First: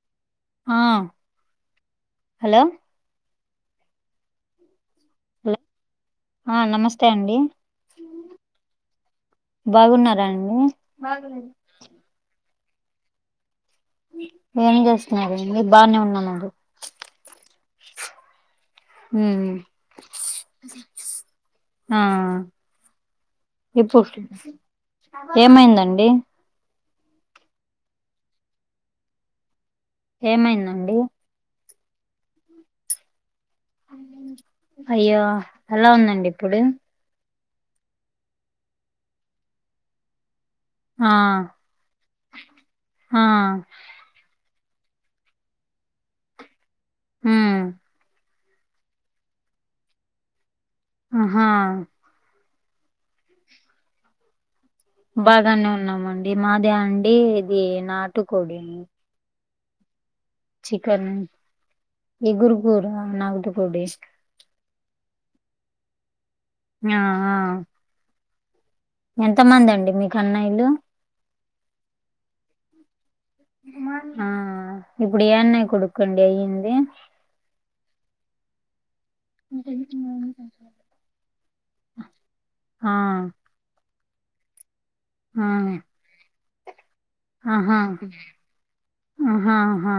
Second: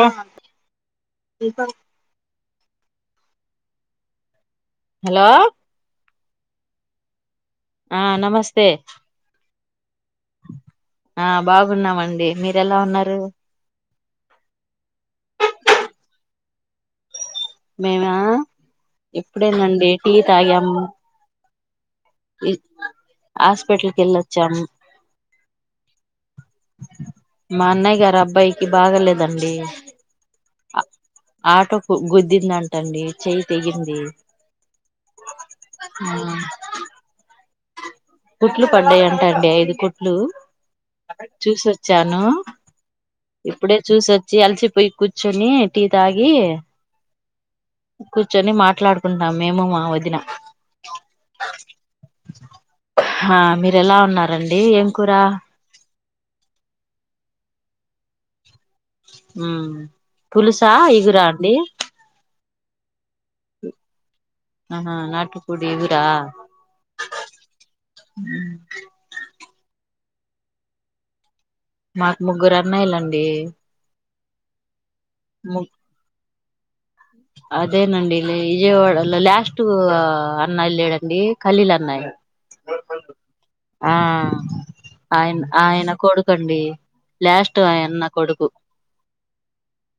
ఏమన్న BCom hello hello ఆ నమస్తే అండి. ఆ నమస్తే బాగున్నారా అండి ఆ బాగున్నాం మండి మీర ఎలా ఉన్నారు ఏమి చేస్తున్నారు నేను బాగానే ఉన్నాను అండి మేము ఎప్పుడేనండి టీ తాగాము ఆ హాస్పిటల్ కి ఇప్పుడు వెళ్ళొచ్చాము ఏమైందండి మా అన్నయ్య గారు అబ్బాయికి బాగలేదండి ఏమైందండి ఆటో గు గుద్దిది అంట టండి చెయ్యి తెగింది అయ్యో ఎలా ఆ ఉందండి ఇప్పుడు కుట్లు పడ్డాయి అంట అండి ఐదు కుట్లు ఆ చూసోచ్చాను ఆ ఇప్పుడే చూసొ వచ్చి అల్సి పోయి కుచుని టీ తాగి ఉమ్ కు కూర్చొని మాట్లాడుకుంటున్నాం మేము మా వదిన ఆహా హా మీరు ఎలా ఉన్నారండి ఏం కూర బాగానే ఉన్నామండి మాదే అండి ఇది నాటుకోడి హమ్ చికెన్ ఇగురు కూర నాటుకోడి ఇ ఆహా నాటు కోడి ఇగురా ఆ ఆ ఉమ్ ఎంత మంది అండి మీకు అన్నయిలు మాకు ముగ్గురు అన్నయ లండి ఆ ఇప్పుడు ఏ అన్నయ్య కోడుకి అండి అయ్యంది అదేనండి విజయవాడలో లాస్ట్ అన్న లేడండి ఖలీల్ అన్నయి ఆ ఆ ఆయన ఆ ఆయన కొడుకండి లాస్ట్ ఆహా ఆయన్న కొడుకు ఆహా ఆహా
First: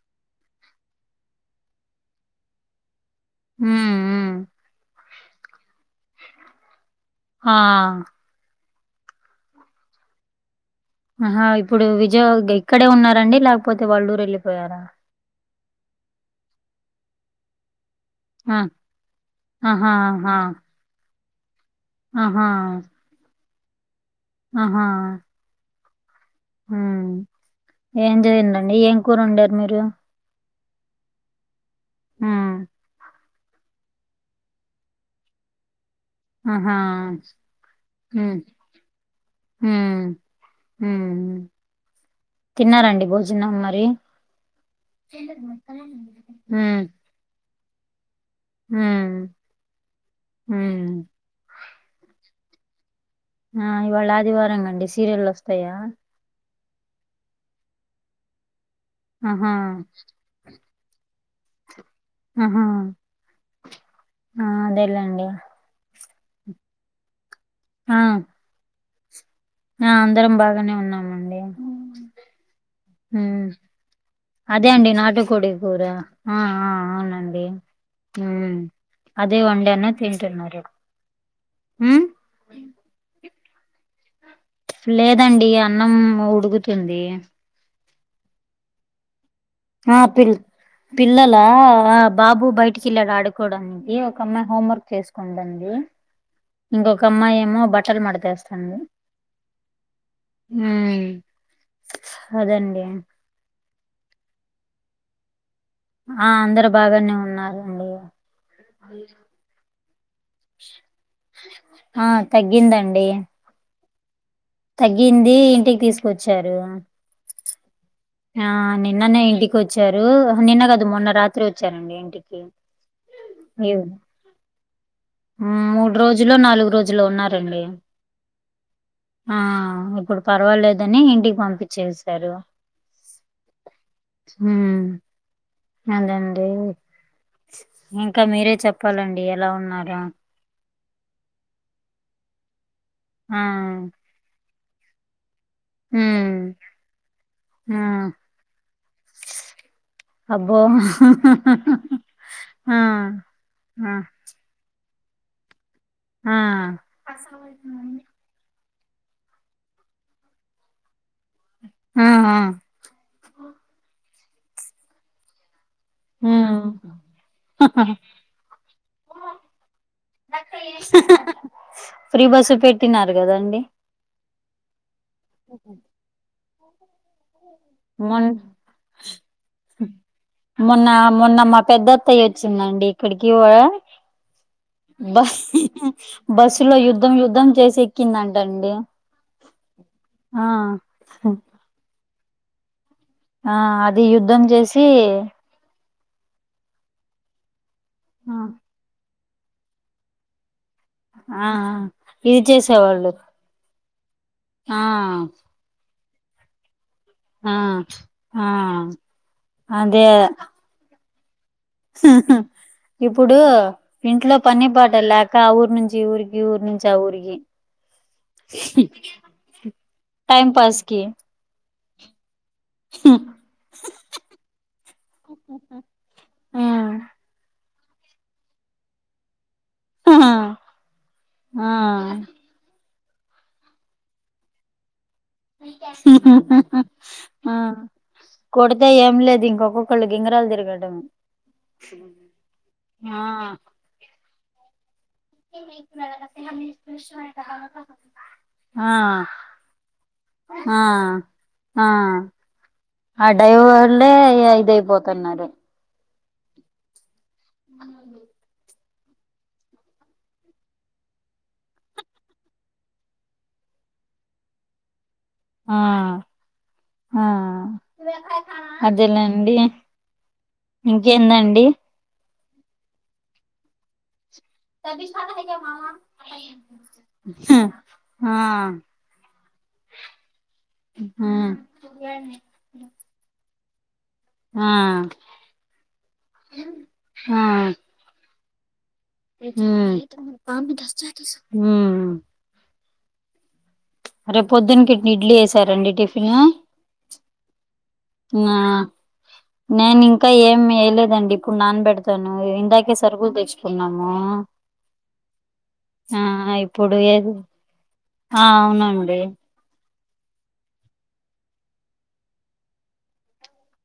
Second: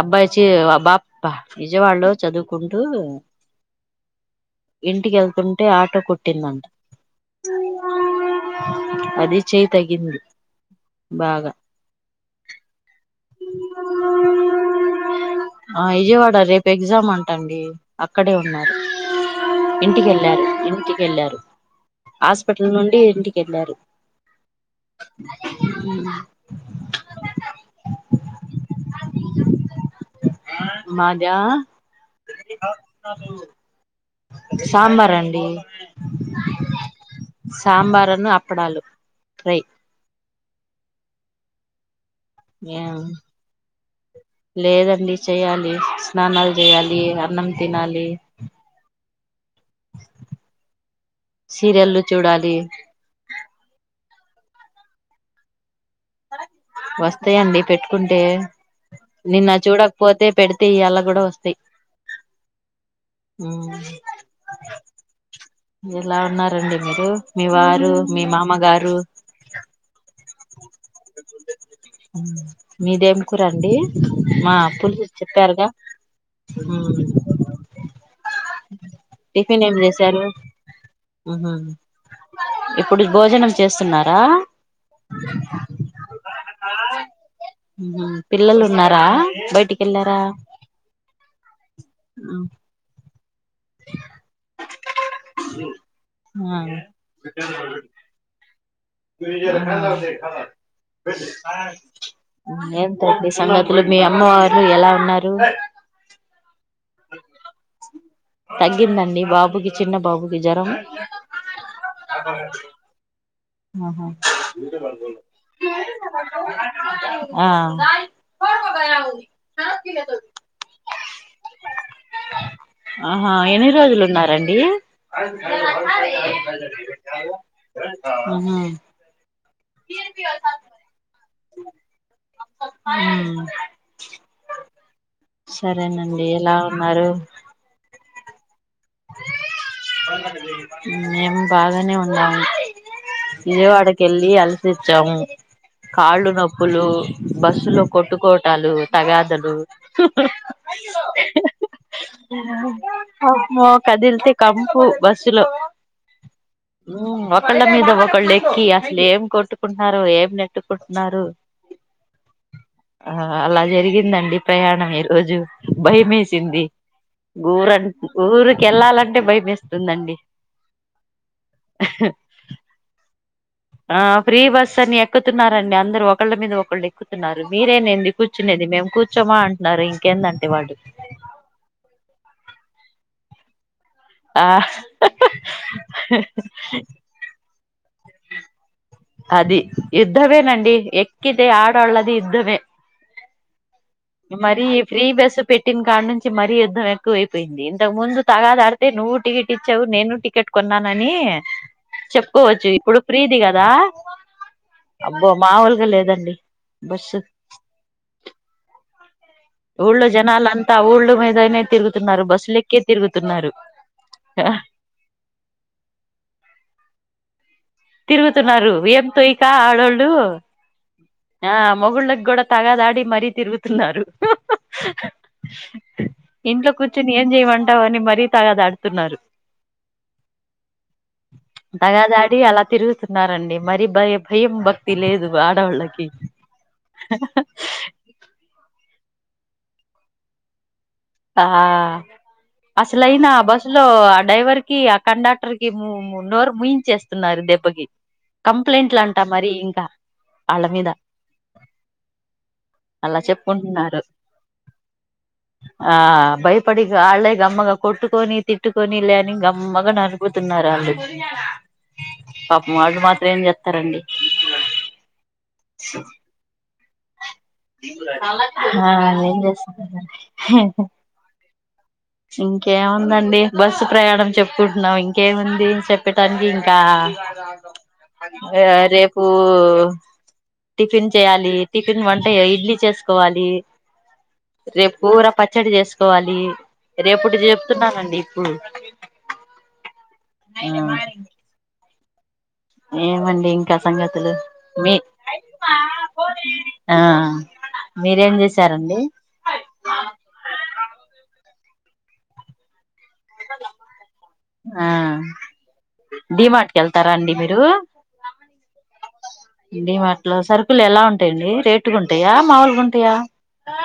అబ్బాయి చీ బా అబ్బా విజయవాడలో చదువుకుంటూ ఉమ్ ఉమ్ ఇంటికి వెళ్తుంటే ఆటో కోట్టిందంట ఆ అది చేయి తెగింది ఆహా ఇప్పుడు విజయ ఇక్కడే ఉన్నారండి లేకపోతే వాళ్ళ ఊరు వెళ్ళిపోయారా ఆ విజయవాడ రేపు ఎగ్జామ్ అంట అండి అక్కడే ఆ ఉన్నారు ఆహా ఆహా ఇంటికెళ్ళారు ఇంటికెళ్ళారు ఆహా హాస్పిటల్ నుండి ఇంటికెళ్లారు ఆహా ఉమ్ ఏం చేయండి అండి ఏం కూరు వండారు మీరు మాదా హ్మ్ సాంబార్ అండి ఆహా సాంబారును హుమ్ అప్పడాలు ఫ్రై హుమ్ ఉమ్ తిన్నారండి భోజనం మరి లేదండి చెయ్యాలి స్నానాలు చేయాలి అన్నం తినాలి ఉమ్ ఉమ్ సీరియల్లు చూడాలి ఆ ఇవాళ ఆదివారం అండి సీరియల్లు వస్తాయా వస్తాయండి పెట్టుకుంటే నిన్న ఆహా చూడకపోతే పెడితే ఇయాల కూడ వస్తాయ్ ఆహా ఆ అదేలేండి ఎలా ఉన్నారండి మీరు మీ వారు ఆ మీ మామగారు ఆ అందరం బాగానే ఉన్నామండి మీదేం హ్మ్. కూరండి మా అదే అండి అప్పులు నాటుకోడి చెప్పారుగ కూర. ఆ అవునండి అదే టిఫిన్ ఏం వండను చేశారు తింటున్నారు ఇప్పుడు భోజనం చేస్తున్నారా లేదండి అన్నం ఉడుకుతుంది పిల్లలు ఉన్నార ఆ పిల్ పిల్లలా బాబు బయటికి వెళ్ళాడు ఆడు కోడానికి ఒక అమ్మాయి హోం వర్క్ చేసుకుంటు [unintelligible] ఇంకొక అమ్మాయి ఏమో బట్టలు మడతేస్తాంది ఆ అదండి. ఏంటండీ సంగ మీ అమ్మవారు ఎలా ఉన్నారు ఆ అందరు బాగానే ఉన్నారండి తగ్గిందా అండి బాబుకి చిన్న బాబుకి జ్వరం ఆ తగ్గిందండి ఆహా తగ్గింది ఇంటికి తీసుకొచ్చారు ఆ ఆ నిన్ననే ఇంటికి వచ్చారు నిన్న కదు మొన్న రాత్రి వచ్చారండి ఇంటికి ఆహా ఎన్ని ఇవ్ రోజులు ఉన్నారండి మూడు రోజులో నాలుగు రోజులు ఉన్నారండి ఆహా ఆ ఇప్పుడు పర్వాలేదని ఇంటికి పంపించేసారు ఉ హు సరేనండి ఎలా ఉన్నారు ఇంకా మీరే చెప్పాలండి ఎలా ఉన్నారో మేం బాగానే ఉన్నాము ఆ విజయ [unintelligible] [unintelligible] కాళ్ళు హ్మ్ నొప్పులు ఆ బస్సులో కొట్టుకోటాలు తగాదలు అబ్బో ఆ మో ఆ కదిల్తే కంపు బస్సులో ఆ ఒకళ్ళ మీద ఒకళ్ళు ఎక్కి అసలు ఎం కొట్టుకుంటున్నారు ఏం నెట్టుకుంటున్నారు [unintelligible] ఆ అల జరిగిందండి ప్రయాణం ఈ రోజు హ్మ్ భయమేసింది ఊరం ఊరికెళ్ళాలం అంటే భయమేస్తుంది అండి [unintelligible] తిన్నారు గదండి ఆ ఫ్రీ బస్ అని ఎక్కుతున్నారండి అందరు ఒకళ్ళ మీద ఒకళ్ళ క్కుతున్నారు మీరేనేంది మొన్ కూర్చునేది మేం కూర్చోమా అంటున్నారు ఇంకేందంటే వాళ్ళు మొన్న మొన్న మా పెద్దత్తయ్య వచ్చిందండి ఇక్కడికి ఆ బస్ బస్సులో యుద్ధం యుద్ధం చేసి ఎక్కిందంట అండి అది యుద్ధమేనండి ఎక్కితే ఆడోళ్ళది యుద్ధమే ఆ అది యు మరి ఈ ఫ్రీ బస్ పె టిన్ కాడ్ నుంచి మరీ యుద్ధం ఎక్కువైపోయింది ఇంతకు ముందు తగాదాడితే నువ్వు టికెట్ ఇచ్చావు నేను టికేట్ కొన్నానని ఆ ఇది చెప్పుకోవచ్చు ఇప్పుడు చేసేవాళ్ళు ఫ్రీది కదా ఆ అబ్బో మావలుగా లేదండి బస్సు ఆ ఆ ఊళ్ళో అదే జనాల అంతా ఊళ్ళు మీదై ఇప్పుడు ఇంట్లో పని పాట లే క ఆ ఊరు నుంచి ఈ ఊరికి ఈ ఊరు నుంచి ఆ ఊరికి తిరుగుతున్నారు ఏం తొయకా ఆడోళ్ళు టైం పాస్ కి ఆ మొగుళ్ళకి కూడా తగదాడి మరీ తిరుగుతున్నారు ఇంట్లో కూర్చుని ఏం జేయమంటావ్ అని మరీ తగాద ఆడుతున్నారు ఆ ఆ తగాదా ఆడి అలా తిరుగుతున్నారండి మరి భయ్ భయం భక్ తి లేదు ఆడోళ్ళకి కొడితే ఏం లేదు ఇంకొక్కొక్కళ్ళు గింగ్రాలు తిరగడం ఆ అసలు అయినా ఆ బస్లో ఆ డ్రైవర్ కి కండక్టర్కి నోరు ముయించేస్తున్నారు దెబ్బకి ఆ కంప్లైంట్లు అంటా మరి ఇంక ఆ ఆ అలా అ చెప్పుకుంటున్నారు డైవర్లే ఇగ ఇదై తున్నారు ఆ భయపడి వాళ్ళే గమ్మగా కొట్టుకొని తిట్టుకొనిళ్లే అని గమ్మగా న పోతున్నారా అండి పాప వాల్లు మాత్రం ఏం జేత్తారండి ఆ ఆ ఆ ఏం [unintelligible] ఎందండి ఇంకేముందండి బస్సు ప్రయాణం చెప్ కుంటున్నావ్ ఇంకేముంది చెప్పటానికి ఇంకా ఆ ఆ రేప్ టిఫిన్ చేయాలి టిఫిన్ వంటే ఇడ్లీ చేస్ కోవాలి ఆ రేపు కూర పచ్చడి చేసుకోవాలి రేపుటిది చెప్తు రండి ఇప్పుడు హ్మ్ హ్మ్ ఏమండి సంగ రేపు పొద్దున్కి ఇడ్లీ వేసారండి టిఫిన్ ఆ మీరేం ఆ చేసారండి నేను ఇంకా ఏం యేయలేదండి ఇప్పుడు నాన్నబెడతాను ఇందాకే సరుకులు తెచ్చుకున్నాము ఆ ఆ డీమార్ట్ కి ఇప్పుడు వెళ్తారండి ఏది మీరు ఆ అవునండి డి మార్ట్ లో సరుకులు ఎలా ఉంటాయండి రేటుగా ఉంటాయా మామూలుగా ఉంటాయా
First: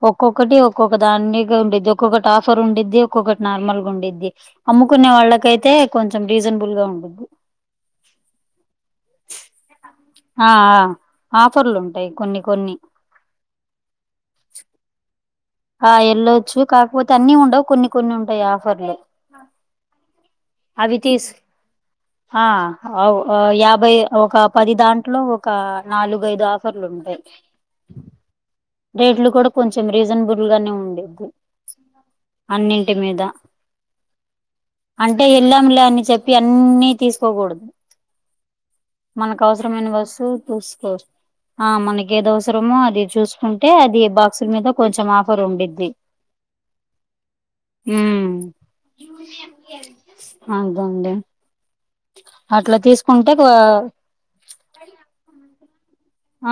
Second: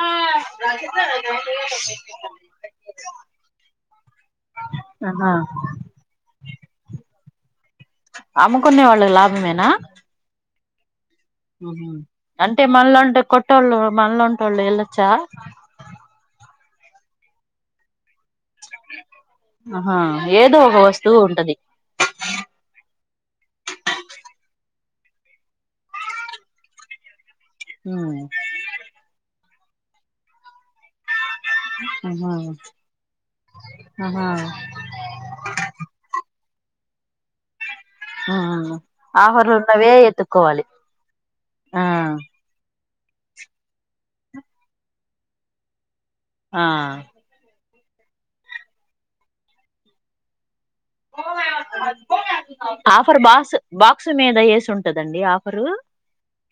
ఒక్కొక్కటి ఒక్కొక్క దాన్ని ఉండిద్ది ఒక్కొక్కటి ఆఫర్ ఉండిద్ది ఒక్కొక్కటి నార్మల్గా ఉండిద్ది అమ్ముకున్న ఆహా వాళ్లకైతే కొంచెం రీసన్బుల్గా ఉండదు అమ్ముకునే వాళ్ళకి లాభమేనా ఆ అ ఉహు అంటే మనలాంటి కొట్టోళ్ళు మనలాంటోళ్లు వెళ్లొచ్చా ఆ వెళ్ళొచ్చు కాకపోతే అన్ని ఉండవు కొన్ని కొన్ని ఉంటాయి ఆఫ్ ఆహా ఏదో ఒక అవి వస్తువు తీసు ఉంటది ఆ హౌ యాభై ఒక పది దాంట్లో ఒక నాలుగుఐదు ఆఫర్లు ఉంటాయి ఉ డేట్లు కూడా కొంచెం రీసన్బుల్గా గానే ఉండేగు ఆహా అన్నింటి మీద ఆహా అంటే ఎల్లంలే అని చెప్పి అన్ని తీసుకోకూడదు ఆ మనకు ఆఫర్లు అవసరమైన ఉన్నవే వస్తువు ఎతుక్కోవాలి చూసుకోవచ్చు ఆ మనకి ఏదో అవసరం త్రమో అది చూసుకుంటే అది బాక్సులు మీద కొంచెం ఆఫర్ ఉండిద్ది ఆ ఉ [inaudible] ఆఫర్ తీసుకుంటే ఆ బాక్స్ బాక్స్ మీద వేచి ఉంటుందండి ఆఫరు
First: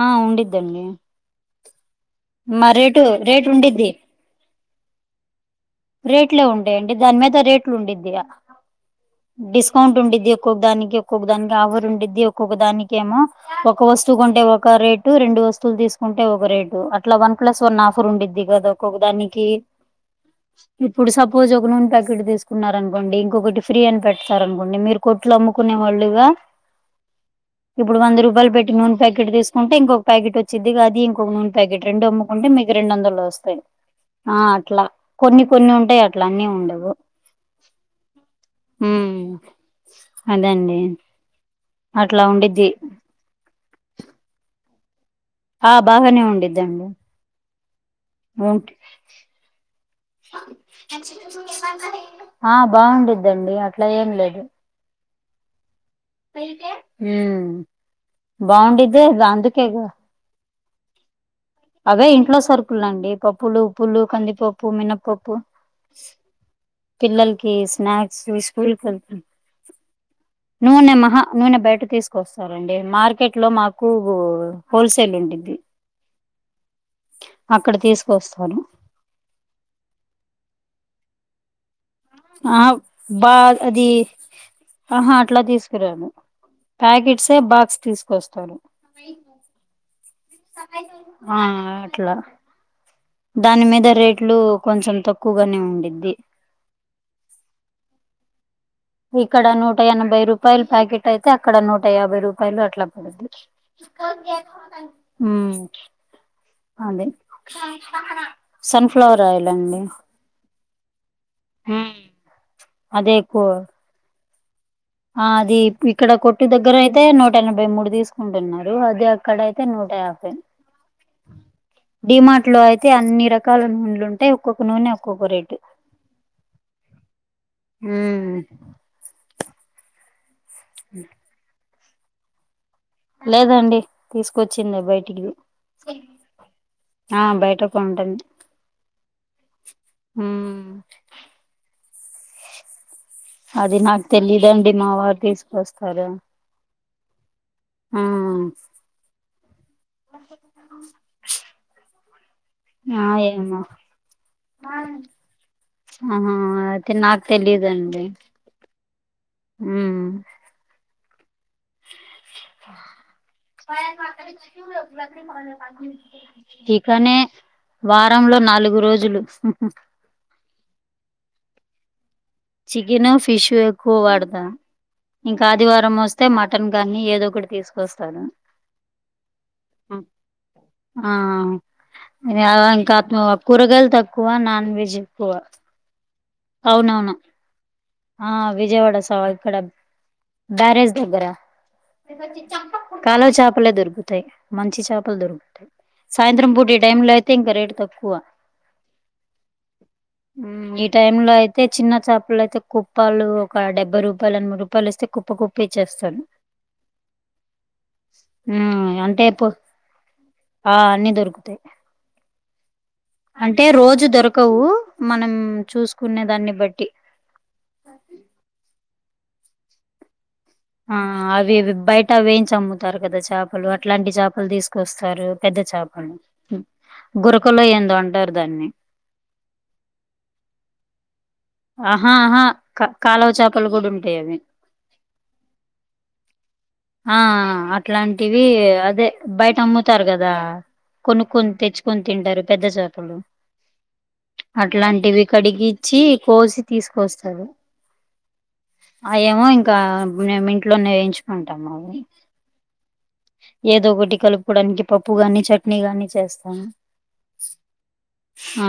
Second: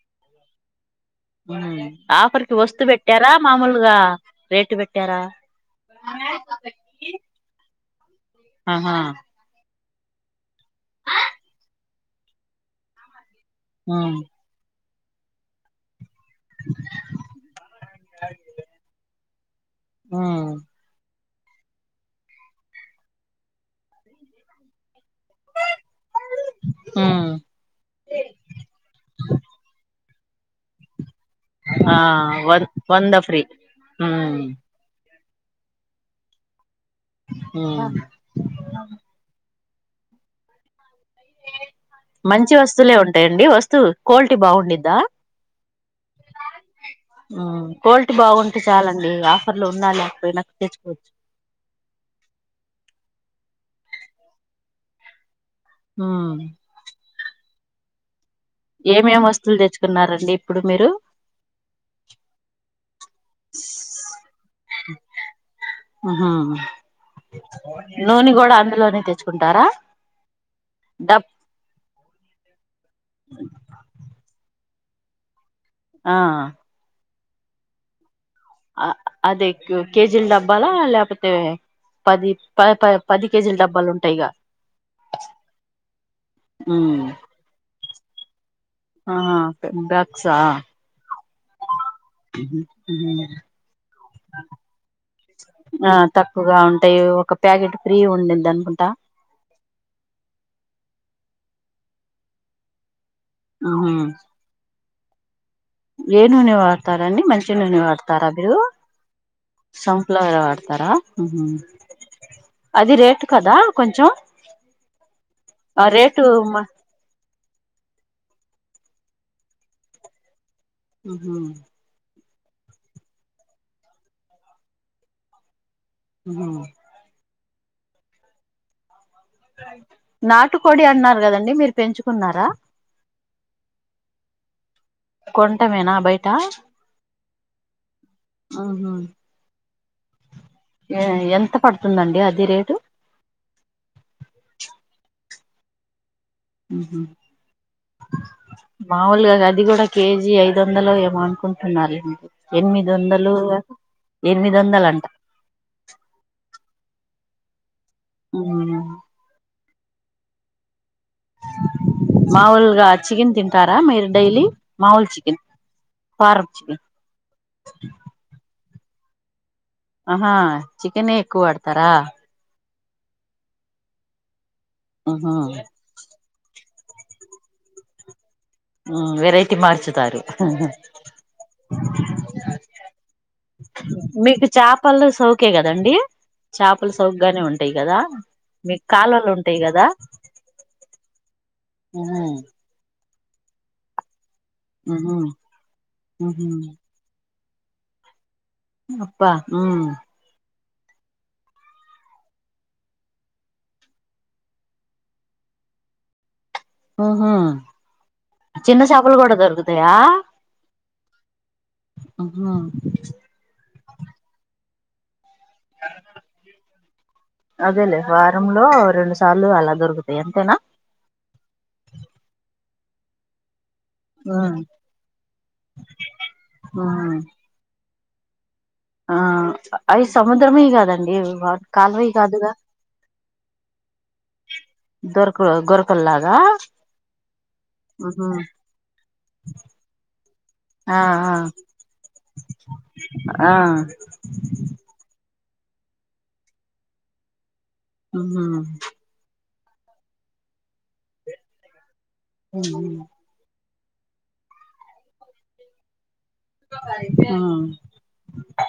ఆ ఉండిద్దండి ఉ ఆఫర్ కి మా వస్తు రేటు పెట్టారా రేటు ఉండిద్ది మామూలుగా రేటు పెట్టారా రేట్లే ఉంటాయండి దానిమీద రేట్లు ఉండిద్దిగా ఆహా డిస్కౌంట్ ఉండిద్ది ఒక్కొక్క దానికి ఒక్కొక్క దానికి ఆఫర్ ఉండిద్ది ఒక్కొక్క దానికేమో ఒక వస్తువు ఉమ్ కొంటే ఒక రేటు రెండు వస్తువులు తీసుకు ఉంటే ఒక రేటు అట్లా వన్ ప్లస్ వన్ ఆఫర్ ఉండిద్ది కదా ఒక్కొక్క దానికి ఆ ఇప్పుడు సపోర్ట్ ఒక నూనె ప్యాకెట్ తీసుకున్నారనుకోండి ఇంకొకటి ఫ్రీ అని పెడతారు అనుకోండి మీరు కోట్లు అమ్ముకునే వాళ్ళుగా ఉమ్ ఇప్పుడు వంద రూపాయలు పెట్టి నూనె ప్యాకెట్ తీసుకుంటే ఇంకొక ప్యాకెట్ వచ్చిది గా అది ఇంకొక నూన్ ప్యాకెట్ ఆ రెండు అమ్ముకుంటే వ మీకు రెండు వంద వందలు ఫ్రీ వస్తాయి ఉమ్ ఆ అట్లా కొన్ని కొన్ని ఉంటాయి అట్ల అన్నీ ఉండవు ఉమ్ ఉ అదే అండి మంచి వస్తువులే ఉంటాయండి వస్తువు క్వాలిటీ బాగుండిద్దా ఆ బాగానే ఉండిద్దండి ఆ క్వాలిటీ బాగుంటే ఉంట్ చాలండి ఆఫర్లు ఉన్నా లేకపోయినా తెచ్చి అ బాగుండిద్దండి అట్లా ఏం లేదు ఉమ్ ఉ బాగుండిద్దే ఏమేం వస్తువులు గంధికే గా తెచ్చుకున్నారండి ఇప్పుడు మీరు అవే ఇంట్లో సరుకులు అండి పప్పులు ఉప్పులు కందిపప్పు మినపప్పు ఉహు పిల్లలకి స్నాక్స్ నూనె కూడా స్కూల్ కే అందులోనే తెచ్చుకుంటారా నూనె మహా డబ్ నూనె బయట తీసు కోస్సారండి మార్కెట్లో మాకు హోల్ సేల్ ఉండిద్ది ఆ అక్కడ తీసుకు వస్తాను ఆ అదే కేజీల డబ్బాలా లేకపోతే పది ప ఆ ప పది బా కేజీల అది డబ్బాలు ఉంటాయిగా ఆహా అట్లా తీసుకురాను ప్యాకెట్సే బాక్స్ తీసుకొస్తాను ఆ హా ఆ అట్లా హ్మ్ హు హ్మ్ హు దాని మీద రేట్లు కొంచెం తక్కువగానే ఉన్ ఆ తక్కువగా ఉంటాయి ఒక ప్యాకెట్ ఫ్రీ ఉండింది అనుకుంటా ఇక్కడ నూట ఎనభై రూపాయలు ప్యాకెట్ అయితే అక్కడ నూట యాభై రూపాయలు అట్లా పడుద్ది హ్మ్ ఏ నూనె వాడతారండి మంచి నూనె వాడతారా మీరు సన్ఫ్లవర్ ఆయిల్ అండి సన్ ఫ్లవర్ వాడతారా హ్మ్ హు ఉమ్ అది అదే రేటు కదా ఎక్కువ కొంచెం ఆ అది ఆ ఇక్కడ రేటు కొట్టు మ దగ్గర అయి తే నూట ఎనభై మూడు తీసుకుంటున్నారు అదే అక్కడ అయితే నూట యాభై హ డిమార్ట్ లో అయితే అన్ని రకాల నూనెలు ఉంటాయి ఒక్కొక్క నూనె ఒక్కొక్క రేటు ఉ హ్మ్మ్ నాటు కోడి అన్నారు కదండి మీరు పెంచుకున్నారా లేదండి తీసుకొచ్చింది బయట కొంటమేనా బయట ఆ బయట కొంటమే హా హూ ఉమ్ ఏ ఎంత పడుతుందండి అది రేటు అది నాకు తెలీదండి మా వారు తీసుకొస్తారు హ్మ్ హూ ఆ మాముూలుగా అది కూడా కేజీ ఐదు వందలు ఏమో అనుకుంటున్నారులే ఎనిమిది ఆ వందలు ఏమో ఎనిమిది వందలు అంట ఆహా అయితే నాకు తెలీదండి హ్మ్ మాములుగా చికెన్ తింటారా మీరు డైలీ మామూలు చికెన్ పారం చికెన్ ఇకనే వారంలో నాలుగు రోజులు హ్మ్ హు ఆహా చికెన్ ఎక్కువ వాడతారా చికెన్ ఫిష్ ఎక్కువ వాడత ఉహు, ఇంకా ఆదివారం వ స్తే అంటే మటన్ గానీ ఏదో ఒకటి తీసుకొస్తారు ఆ వెరైటీ మార్చుతారు ఆ ఇంకా అమ కూరగాయలు తక్కువ నాన్ వెజ్ ఎక్కువ ఒకే కదండి చాపలు అవునవును చౌగ్గానే ఉంటాయి కదా ఆ మీకు విజయవాడ సా కాలువలు ఇక్కడ ఉంటాయి కదా బ్యారేజ్ దగ్గర ఉహు, కాలువ చేపలే దొరుకుతాయి మంచి ఉహు, చేపలు దొరుకుతాయి ఉహు. సాయంత్రం పూట టైములో అయి తే ఇంకా రేట్ తక్కువ హ్మ్ అబ్బా హూ ఈ టైము లో అయితే చిన్న చా పాలైతే కుప్పాలు ఒక డెబ్బై రూపాయలు ఎనబై రూపాయలు ఇస్తే కుప్ప కుప్ప ఇచ్చేస్తాడు ఉమ్ హు చిన్న చాపలు అంటే కూడ దొరుకుతయా ఆ అన్నీ దొరుకుతయి అహా అంటే రోజు దొరకవు మనం చూసుకునే దాన్ని బట్టి అదేలే వారం లో రెండు సార్లు అలా దొరుకుతయి అంతేనా ఆ అవి ఇవి బయట వేయించి అమ్ముతారు గదా చాప్ పలు అట్లాంటి ఆ చాపలు దీసుకొస్తారు పెద్ద చాపలు ఆ గుర్ప్ క్కలో ఏందో అంటారు దాన్ని ఆ అయి సముద్రమియి కాదండి వాట్ ఆహా ఆహా కా కాలవ చాపలు కూడ ఉంటయవి దొరక్ గొరకల్లాగా ఆ ఆహా అట్లాంటివి అదే బయట అమ్ముతారు గదా ఆ కొనుక్కొని తెచ్చుకొని తింటారు పెద్దచాపలు ఆ ఆ ఆహా అట్ ట్లాంటివి కడిగిచ్చి కోసి తీసుకొస్తరు ఉమ్ హు అయ్యేమో ఇంకా మేము ఇంట్లోనే ఏయించుకుంటాము అవి ఉమ్ హు ఏదోకటి కలుపుకోవడానికి పప్పు గాని చట్నీ గాని చేస్ ఆ ఆ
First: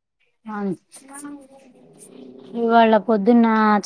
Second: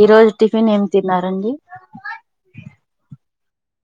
ఈ రోజు టిఫిన్ ఏం తిన్నారండి ఇవాళ్ళ పొద్దున్నచ్